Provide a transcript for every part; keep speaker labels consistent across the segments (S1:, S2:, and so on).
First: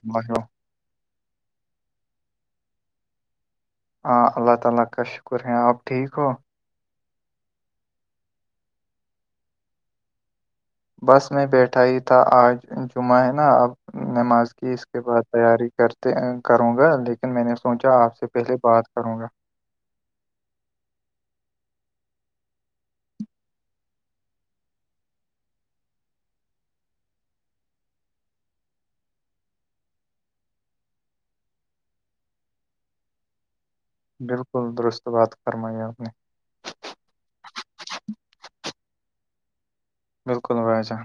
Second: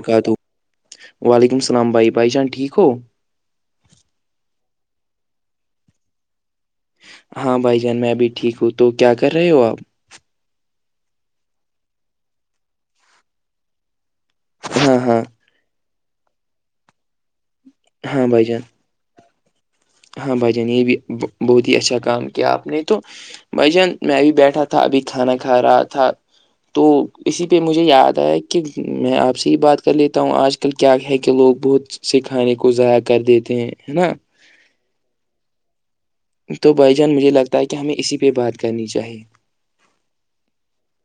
S1: اللہ ہو۔
S2: وعلیکم السلام بھائی بھائی جان ٹھیک ہو
S1: ہاں اللہ تعالی کا شکر ہے آپ ٹھیک ہو
S2: ہاں بھائی جان میں ابھی ٹھیک ہوں تو کیا کر رہے ہو آپ
S1: بس میں بیٹھا ہی تھا آج جمعہ ہے نا اب نماز کہ اس
S2: ہاں
S1: کے
S2: ہاں
S1: بعد تیاری کرتے کروں گا لیکن میں نے سوچا آپ
S2: ہاں
S1: سے
S2: بھائی
S1: پہلے
S2: جان
S1: بات کروں گا
S2: ہاں بھائی جان یہ بھی بہت ہی اچھا کام کیا آپ نے تو بھ جان میں ابھی بیٹھا تھا ابھی کھانا کھا رہا تھا تو اسی پہ مجھے یاد آیا کہ میں آپ سے ہی بات کر لیتا ہوں آج کل کیا ہے کہ لوگ بہت سے کھانے کو ضائع کر دیتے ہیں ہے نا
S1: بالکل درست بات فرمائی آپ نے
S2: تو بھائی جان مجھے لگتا ہے کہ ہمیں اسی پہ بات کرنی چاہیے
S1: بالکل بھائی جان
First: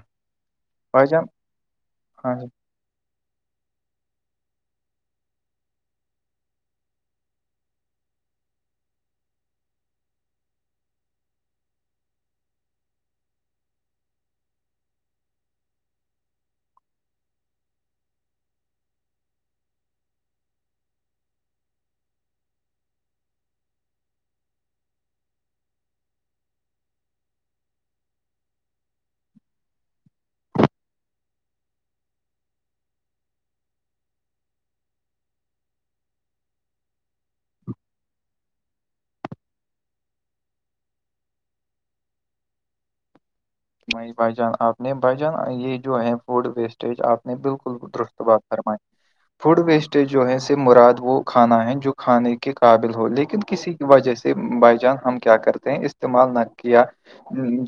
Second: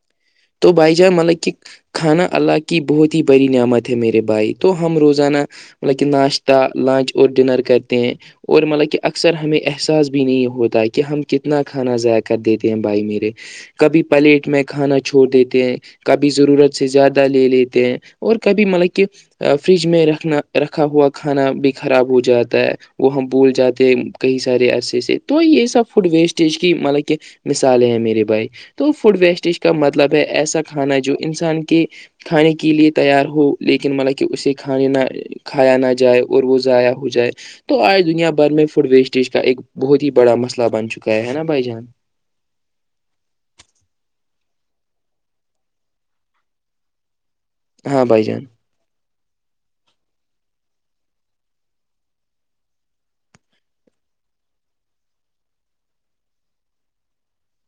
S2: تو بھائی جا ملک کی کھانا
S1: ہاں جی
S2: اللہ کے کی بہت ہی بڑری نعمت ہے میرے بھائی تو ہم روزانہ مطلب کہ ناشتہ لنچ اور ڈنر کرتے ہیں اور مطلب کہ اکثر ہمیں احساس بھی نہیں ہوتا کہ ہم کتنا کھانا ضائ کر دیتے ہیں بھائی میرے کبھی پلیٹ میں کھانا چھوڑ دیتے ہیں کبھی ضرورت سے زیادہ لے لیتے ہیں اور کبھی مطلب کہ فریج میں رکھنا رکھا ہوا کھانا بھی خراب ہو جاتا ہے وہ ہم بھول جاتے ہیں کہیں سے سرے ایسے سےے تو یہ سب فوڈ ویسٹیج کی مطلب کہ مثالیں ہیں میرے بھائی تو فوڈ ویسٹیج کا مطلب ہے ایسا کھانا جو انسان کے کھانے کے لیے تیار ہو لیکن مطل کہ اسے کھانے نہ کھایا نہ جائے اور وہ ضائع ہو جائے تو آج دنیا بھر میں فوڈ ویسٹ اسٹیج کا ایک بہت ہی بڑا مسئلہ بن چکا ہے نا بھائی جان
S1: بائی بھائی جان آپ نے بھائی جان یہ جو ہے فوڈ ویسٹیج آپ نے بالکل بالکل
S2: ہاں
S1: درست
S2: بھائی
S1: بعات
S2: جان
S1: فرمائےے
S2: [inaudible]
S1: فوڈ ویسٹیج جو ہے س مراد وہ کھانا ہے جو کھانے کے قابل ہو لیکن کسی وجہ سے بائی جان ہم کیا کرتے ہیں استعمال نہ کیا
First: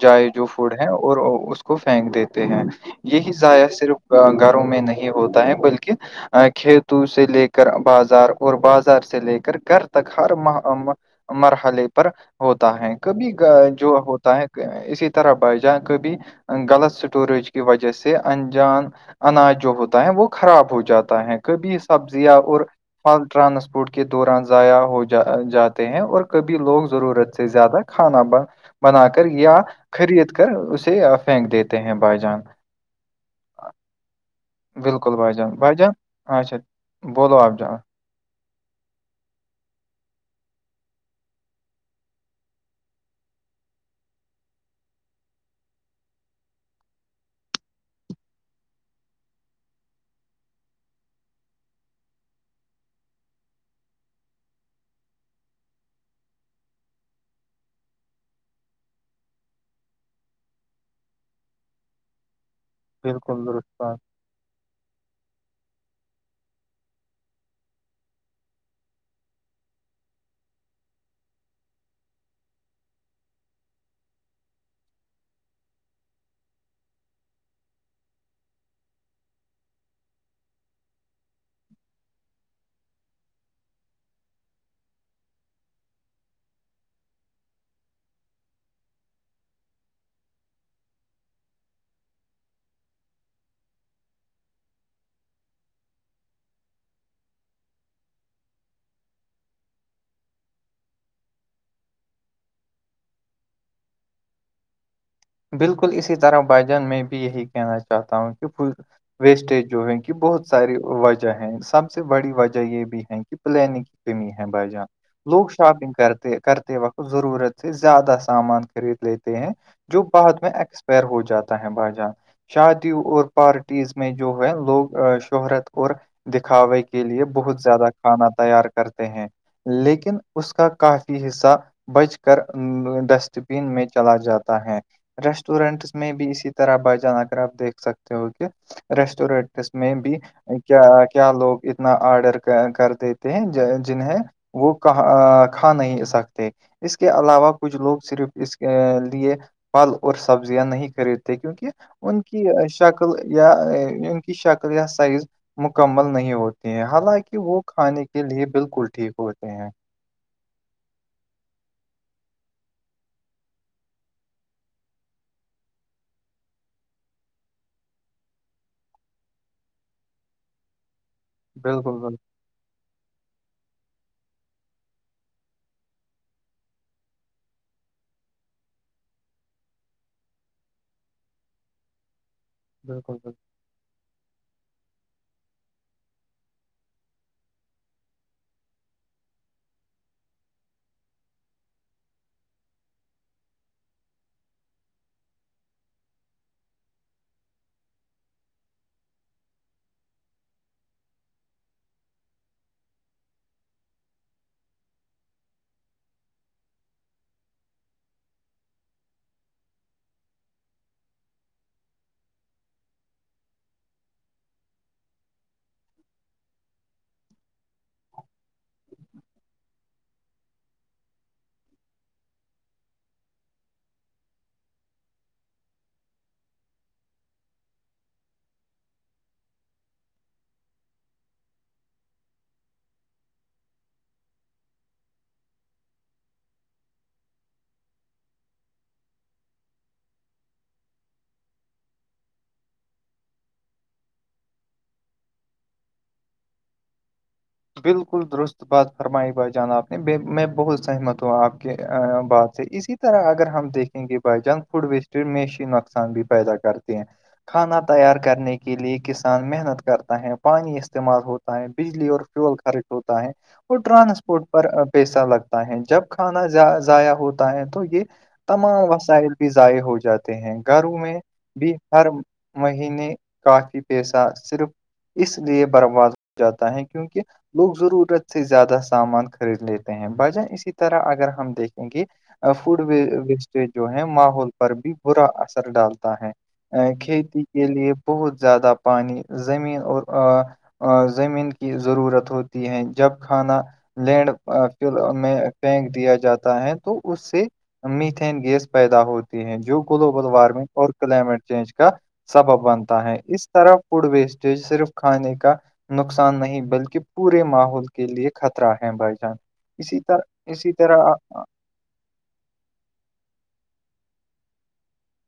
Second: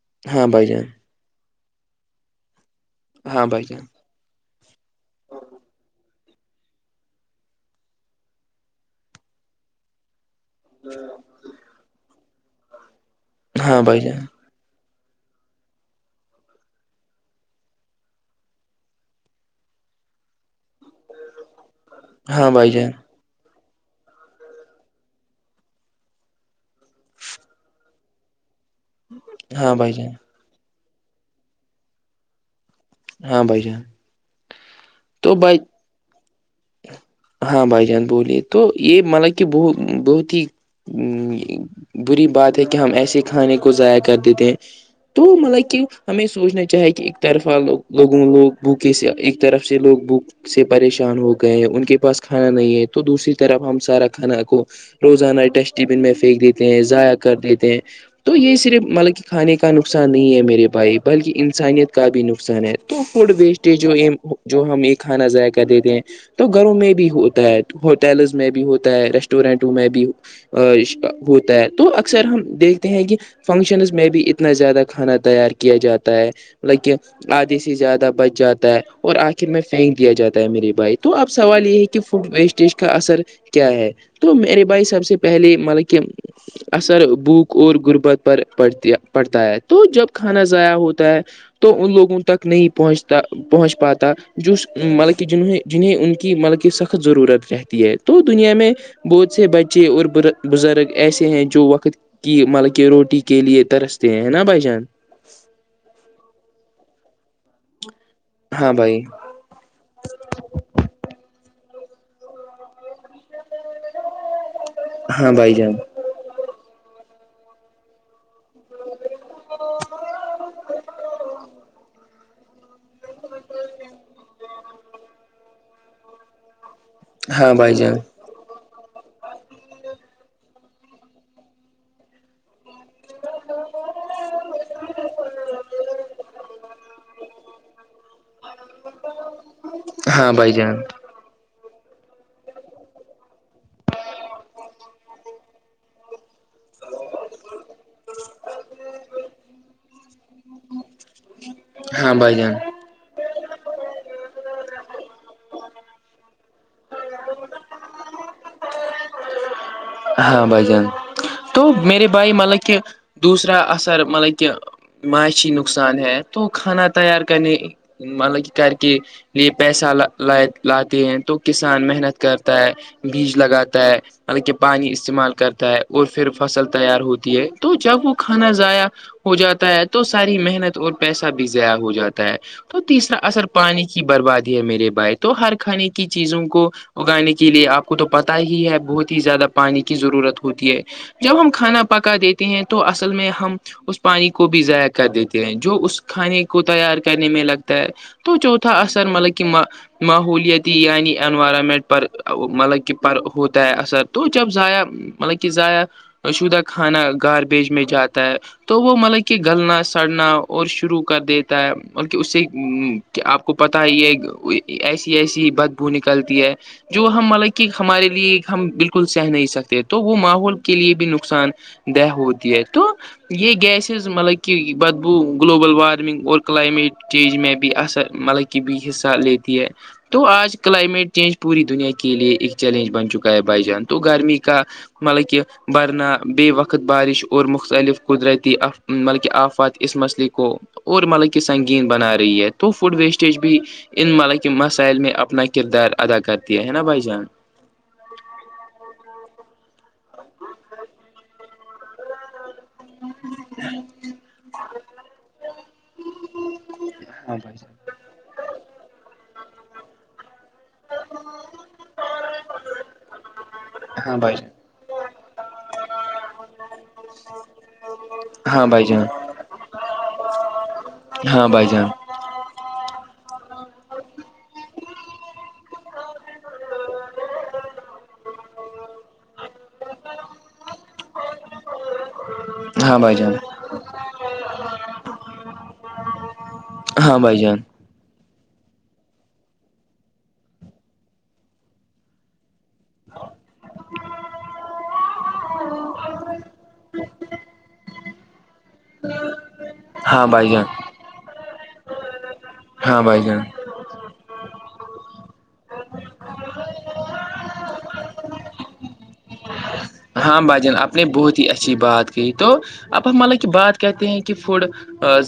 S1: جائے جو
S2: ہاں بھائی
S1: فوڈ
S2: جان
S1: ہے اور اس کو پھینک دیتے ہیں یہی
S2: ہاں بھائی
S1: ضائع
S2: جان
S1: صرف گھروں میں نہیں ہوتا ہے بلکہ کھیتوں سے لے کر بازار اور بازار سے لے کر گھر تک ہر ماہ مرحلے پر ہوتا ہے کبھی
S2: ہاں
S1: جو
S2: بھائی جان
S1: ہوتا ہے اسی طرح ب جاناں کبھی غلط اسٹوریج کی وجہ سے انجان اناج جو ہوتا ہے وہ خراب ہو جاتا ہے کبھی سبزیاں
S2: ہاں
S1: اور
S2: بھائی جان
S1: ٹرانسپورٹ کے دوران ضائع ہو جا جاتے ہیں اور کبھی لوگ ضرورت سے زیادہ کھانا بن بنا کر یا
S2: ہاں بھائی جان
S1: خرید کر اسے پھینک دیتے ہیں بھائی جان
S2: ہاں بھائی جان
S1: بالکل
S2: تو
S1: بائیجان
S2: بھائی
S1: بائیان اچھا بولو آپ
S2: ہاں بھائی جان بولیے تو یہ مطلب کہ ب بہت ہی ہ بری بات ہے کہ ہم ایسے کھانے کو ضائع کر دیتے ہیں تو مطلب کہ ہمیں سوچنا چاہے کہ ایک طرفہ لوگ لوگوں لوگ بکے سے ایک طرف سے لوگ بک سے پریشان ہو گئے ہیں ان کے پاس کھانا نہیں ہے تو دوسری طرف ہم سارا کھانا کو روزانہ ڈسٹ بن میں پھینک دیتے ہیں ضائع کر دیتے ہیں تو یہ صرف مطلب کہ کھانے کا نقصان نہیں ہے میرے بھائی بلکہ انسانیت کا بھی نقصان ہے تو فوڈ
S1: بالکل درست
S2: ویسٹ
S1: بات
S2: جو جو ہم یہ کھانا ضائق کر دیتے ہیں تو گھروں میں بھی ہوتا ہے ہوٹلز میں بھی ہوتا ہے ریسٹورینٹوں میں بھی ا ہوتا ہے تو اکثر ہم دیکھتے ہیں کہ فنکشنز میں بھی اتنا زیادہ کھانا تیار کیا جاتا ہے لائک آدھے سے زیادہ بچ جاتا ہے اور آخر میں پھینک دیا جاتا ہے میری بائک تو اب سوال یہ ہے کہ فوڈ ویسٹیج کا اثر کیا ہے تو میرے بھائی سب سے پہلے مطلب کہ اثر بھوک اور غربت پر پڑتی پڑتا ہے تو جب کھانا ضائع ہوتا ہے تو ان لوگوں تک نہیں پہنچتا پہنچ پاتا جو مطلب کہ جنہوںیں جنہیں ان کی ملکی سخت ضرورت رہتی ہے تو دنیا میں بہت سے بچے اور بزرگ ایسے ہیں جو وقت کہ مطلب کہ روٹی کے لیے ترستے ہیں نا بھ جان
S1: بالکل اسی طرح بائی جان میں بھی یہی کہنا چاہتا ہوں کہ
S2: ہاں بھائی
S1: ویسٹیج جو ہے کہ بہت ساری وجہ ہیں سب سے بڑی وجہ یہ بھی ہے کہ پلانگ نہیں ہیں بائی جان
S2: ہاں
S1: لوگ
S2: بھائی جان
S1: شاپنگ کرتے کرتے وقت ضرورت سے زیادہ سامان خرید لیتے ہیں جو بعد میں ایکسپائر ہو جاتا ہے باجار شادیوں اور پارٹیز میں جو ہے لوگ شہرت اور دکھاوے کے کے لیے
S2: ہاں
S1: بہت
S2: بھائی
S1: زیادہ
S2: جان
S1: کھانا تیار کرتے ہیں لیکن اس کا کافی حصہ بج کر ڈسٹ بین میں چلا جاتا ریسٹورینٹس میں بھی اسی طرح ب جان آ کر آپ دیکھ سکتے ہو گ ریسٹورینٹس میں بھی
S2: ہاں بھائی
S1: کیا
S2: جان
S1: کیا کیا لوگ اتنا آرڈر کر دیتے ہیں جنہیں وہ کہ کھا نہیں سکتے اس کے علاوہ کچھ لوگ صرف اس کے لیے پھل اور سبزیاں نہیں خریدتے کیونکہ
S2: ہاں
S1: ان
S2: بھائی
S1: کی
S2: جان
S1: شک شکل یا ان کی شکل یا سائز مکمل نہیں ہوتی حالانکہ وہ کھانے کے لیے بالکل ٹھیک ہوتے ہیں
S2: ہاں بھ جان تو میرے بھائی مطلب کہ دوسرا اثر مطلب کہ معاشی نقصان ہے تو کھانا تیار کرنے مطلب کہ کر کے یہ پیسہ ل لاتے ہیں تو کسان
S1: بالکل بالکل
S2: محنت کرتا ہے بیج لگاتا ہے مطلب کہ پانی استعمال کرتا ہے اور پھر فصل تیار ہوتی ہے تو جب وہ کھانا ضائع ہو جاتا ہے تو ساری محنت اور پیسہ بھی ضیاع ہو جاتا ہے تو
S1: بالکل
S2: تیسرا
S1: بالکل
S2: اثر پانی کی بربادی ہے میرے بائے تو ہر کھانے کی چیزوں کو اگانے کے لیے آپ کو تو پتا ہی ہے بہت ہی زیادہ پانی کی ضرورت ہوتی ہے جب ہم کھانا پکا دیتے ہیں تو اصل میں ہم اس پانی کو بھی ضائع کر دیتے ہیں جو اس کھانے کو تیار کرنے میں لگتا ہے تو چوتھا اثر مطلب کہ م ماحوولتی یعنی انوائرمنٹ پر مطلب کہ پر ہوتا ہے اثر تو جب ضائع مطلب کہ ضائع شدہ کھانا گاربیج میں جاتا ہے تو وہ مطلب کہ گلنا سڑنا اور شروع کر دیتا ہے مطلب کہ اس سے کہ آپ کو پتا یہ ایسی ایسی بدبو نکلتی ہے جو ہم مطلب کہ ہمارے لیے ہم بالکل بکل سہ نہیں سکتے تو وہ ماحول کے لیے بھی نقصان دہ ہوتی ہے تو یہ گیسز مطلب کہ بدبو گلوبل وارمنگ اور کلائمیٹ چینج میں بھی اثر مطلب کہ کی بھی حصہ لیتی ہے تو آج کلائمیٹ چینج پوری دنیا کے لیے ایک چیلنج بن چکا ہے بائی جان تو گرمی کا مطلب کہ بننا ب وقت بارش اور مختلف قدرتی آ مطلب کہ آفات اس مسئلے کو اور مطلب کہ سنگین بنا رہی ہے تو فوڈ ویسٹیج بھی ان مل کے مسائل میں اپنا کردار ادا کرتی ہے نا بھائی جان
S1: بالکل درست بات فرمائی بھائی جان آپ نے ب میں بہت سہمت ہا آپ کی بات اسی طرح اگر ہم دیکھیں گے بائی جان فوڈ ویسٹی میشی نقصان بھی پیدا کرتے ہیں کھانا تیار کرنے کے لیے کسان محنت کرتا ہے پانی استعمال ہوتا ہے بجلی فول خر ہوتا ہے اور
S2: ہاں بھائی
S1: ٹرانسپورٹ
S2: جان
S1: پر پیسہ لگتا ہے جب کھانا ضائع ہوتا ہے تو یہ
S2: ہاں بھائی
S1: تمام
S2: جان
S1: وسائل بھی ضائع ہو جاتے ہیں گھروں میں
S2: ہاں بھائی
S1: بھی
S2: جان
S1: ہر مہینے کافی پیسہ صرف اس لیے برباد ہو جاتا ہے کیونکہ لوگ ضرورت سے زیادہ سامان خرید لیتے ہیں بجن اسی طرح اگر ہم دیکھ کیونکہ فڈ
S2: ہاں بھائی جان
S1: ویسٹیج جو ہے ماحول پر بھی برا اثر ڈالتا ہے
S2: ہاں بھائی
S1: کھیتی
S2: جان
S1: کے لیے بہت زیادہ پانی زمین اور زمین کی ضرورت ہو ہیں جب کھانا لینڈ فل میں پھینک دیا جاتا ہے تو اس سے میتن گیس پیدا ہوتی ہے جو گلوبل
S2: ہاں بھائی جان ہاں بھائی جان
S1: وارمنگ اور کلائمیٹ چینج کا سبب
S2: ہاں
S1: بنتا ہے
S2: بھائی جان
S1: اس طرف فوڈ ویسٹیج صرف کھانے کا نقصان نہیں بلکہ پورے ماحول کے لیے خطرہ ہے بھائی جان اسی
S2: ہاں
S1: طرح اسی
S2: بھجن آپ نے
S1: طرح آ-
S2: بہت
S1: آ-
S2: ہی اچھی بات کہ تو اب ہم مطلب کہ بات کہتے ہیں کہ فڈ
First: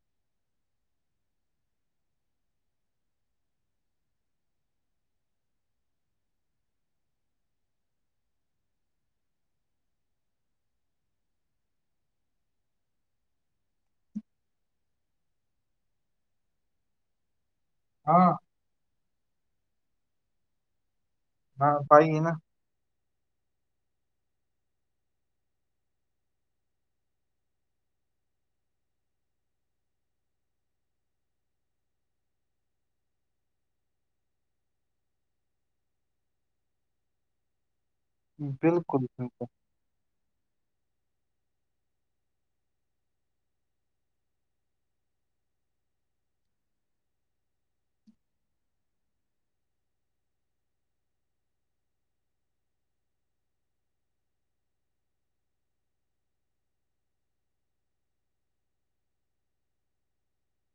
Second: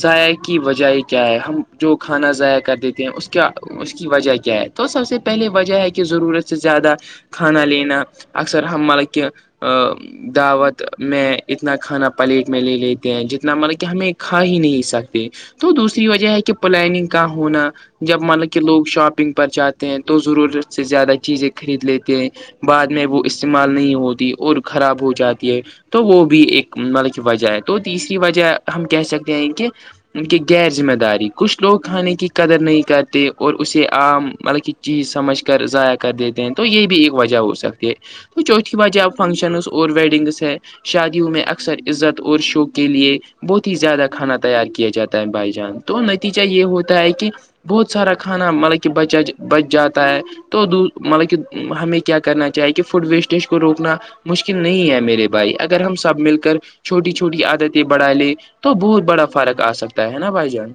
S2: ذائع کی وجہ کیا ہے ہم جو کھانا ضائع کر دیتے ہیں اس کیا اس کی وجہ کیا ہے تو سب سے پہلے وجہ ہے کہ ضرورت سے زیادہ کھانا لینا اکثر ہم ملب کہ ہ [unintelligible] دعوت میں اتنا کھانا پلیٹ میں لے لیتے ہیں جتنا مطلب کہ ہمیں کھا ہی نہیں سکتے تو دوسری وجہ ہے کہ پلاننگ کا ہونا جب
S1: ہاں
S2: مانا کہ لوگ شاپنگ پر جاتے ہیں تو ضرورت سے زیادہ چیزیں
S1: ہاں
S2: خرید
S1: بھائی
S2: لیتے
S1: ہے
S2: ہیں
S1: نا
S2: بعد میں وہ استعمال نہیں ہوتی اور خراب ہو جاتی ہے تو وہ بھی ایک مطلب کی وجہ ہے تو تیسری وجہ ہم کہہ سکتے ہیں کہ ان کی غیر ذمہ داری کچھ لوگ کھانے کی قدر نہیں کرتے اور اسے عام مطلب کہ چیز سمجھ کر ضائع کر دیتے ہیں تو یہ بھی ایک وجہ ہو سکتی ہے تو چوتھی وجہ
S1: بالکل
S2: آ
S1: بالکل
S2: اور ویڈنگس سے ہے شادیوں میں اکثر عزت اور شوق کے لیے بہت ہی زیادہ کھانا تیار کیا جاتا ہے بھائی جان تو نتیجہ یہ ہوتا ہے کہ بہت سارا کھانا مطلب کہ بچا بچ جاتا ہے تو مطلب کہ ہمیں کیا کرنا چاہیے کہ فوڈ ویسٹیج کو روکنا مشکل نہیں ہے میرے بھائی اگر ہم سب مل کر چھوٹی چھوٹی عادتیں بڑھا لے تو بہت بڑا فرق آ سکتا ہے نا بھائی جان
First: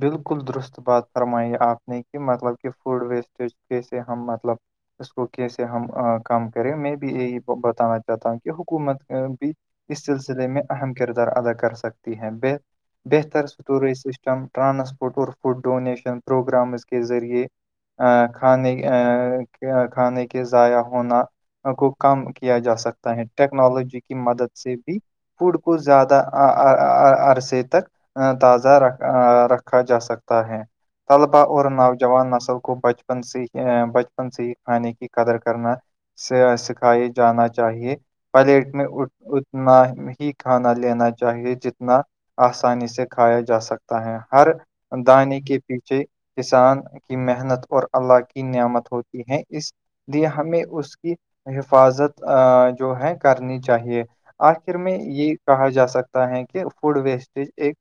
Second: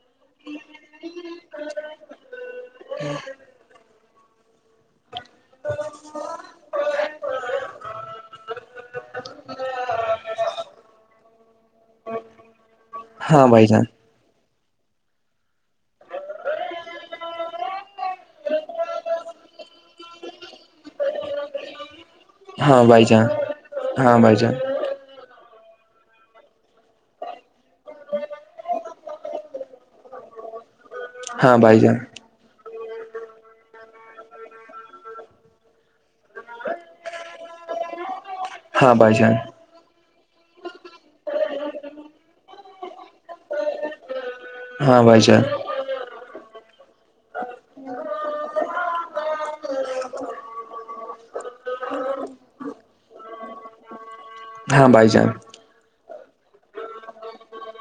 S1: بالکل درست بات فرمائی آپ نے کہ مطلب کہ فوڈ ویسٹیج کیسے ہم مطلب اس کو کیسے ہم کم کریں میں بھی یہی بتانا چاہتا ہوں کہ حکومت بھی اس سلسلے میں اہم کردار ادا کر سکتی ہیں
S2: ہاں بھائی جان
S1: بہتروری م ٹرانسپورٹ اور فڈ ڈونیشن پروگرامز کے ذریعے کھانے کھانے کے ضائع ہونا کو کم کیا جا
S2: ہاں بھائی
S1: سکتا ہے
S2: جان
S1: ٹیکنالوجی کی
S2: ہاں بھائی جان
S1: مدد سے فوڈ کو زیادہ عرصے تک تازہ رکھ رکھا جا سکتا ہے طلبا
S2: ہاں
S1: اور
S2: بھائی جان
S1: نوجوان نسل کو کو بچپن سے بچپن سے ہی کھا نے کی قدر کرنا سے سکھائی جانا چاہیے پلیٹ میں نہ ہی کھانا لینا چاہیے جتنا آسانی سے کھایا جا سکتا ہے ہر
S2: ہاں بھائی
S1: دانی
S2: جان
S1: کے پیچھے کسان کی محنت اور اللہ کی نعمت ہوتی ہے اس ج ہمیں اس کی حفاظت جو ہے کرنی چاہیے آخر
S2: ہاں
S1: میں
S2: بھائی جان ہاں بھائی جان
S1: یہ کہا جا سکتا ہے کہ فوڈ ویسٹیج ایک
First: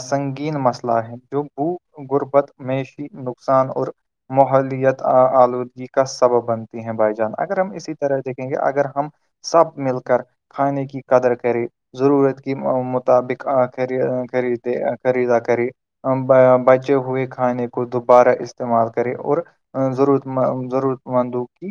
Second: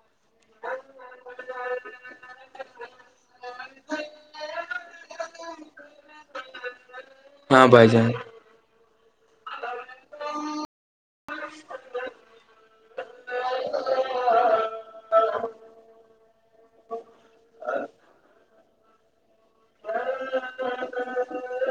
S1: سنگین مسئلہ جو بھوک غربت میشی نقصان اور ماحولت آلودگی کا سبب بنتی ہیں بھائی جان اگر
S2: ہاں
S1: ہم
S2: بھائی
S1: اسی
S2: جان
S1: طرح دیک اگر ہم سب مل کر کھانے کی قدر کرے ضرورت کی مطابق خد خرید خاریدا کرے بچے ہوئے کھانے کو دوبارہ استعمال کرے اور ضرورت ضرورت مندوں کی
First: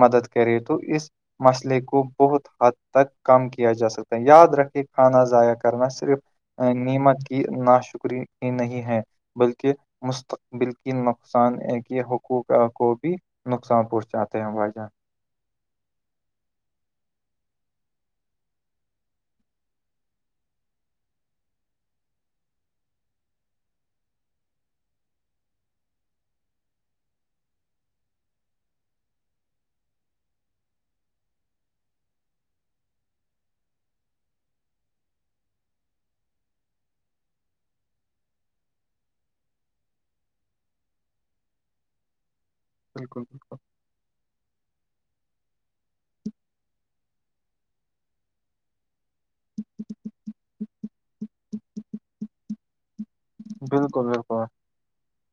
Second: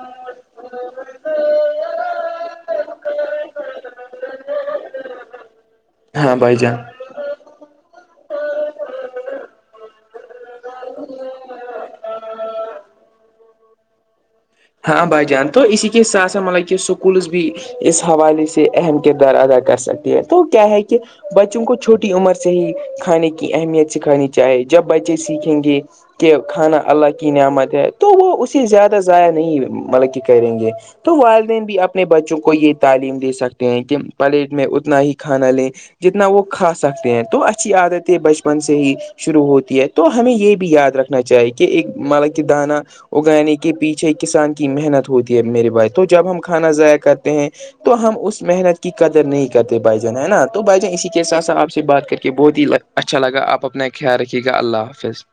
S1: مدد کرے تو اس مسئلے کو بہت حد تک کم کیا جا سکتا ہے یاد رکھے کھانا ضائع کرنا سے صرف
S2: ہاں بھائی جان
S1: نعمت کی نا شکری نہیں ہے بلکہ مستقبل کی نقصان ہے کہ حقوق کو بھی نقصان پہنچاتے ہیں بھائی جان
S2: ہاں بھائی جان تو اسی لیے سا سب مطلب کہ سکولز بھی اس حوالے سے اہم کردار ادا کر سکتی ہیں تو کیا ہے کہ بچوں کو چھوٹی عمر سے ہی کھانے کی اہمیت سکھانی چاہے جب بچے سیکھیں گے کہ کھانا اللہ کی نعمت ہے تو وہ اسے زیادہ ضائع نہیں مطلب کہ کریں گے تو والدین بھی اپنے بچوں کو یہ تعلیم دے سکتے ہیں کہ پلیٹ میں اتنا ہی کھانا لیں جتنا وہ کھا سکتے ہیں تو اچھی عادت ہے بچپن سے ہی شروع ہوتی ہے تو ہمیں یہ بھی یاد رکھنا چاہیے کہ ایک مطلا کہ دانا
S1: بالکل
S2: اگانے
S1: بالکل
S2: کے پیچھے ا کسان کی محنت ہوتی ہے میرے بائے تو جب ہم کھانا ضائع کرتے ہیں تو ہم اس محنت کی قدر نہیں کرتے بھ جن ہے نا تو بھ جن اسی کے ساتھ سھ آپ سے بات کر کے بہت ہی لگتا اچھا لگا آپ اپنا
S1: بالکل
S2: خیال رکھیے
S1: بالکل
S2: گا اللہ حافظ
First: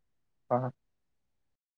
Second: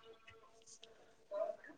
S1: ہاں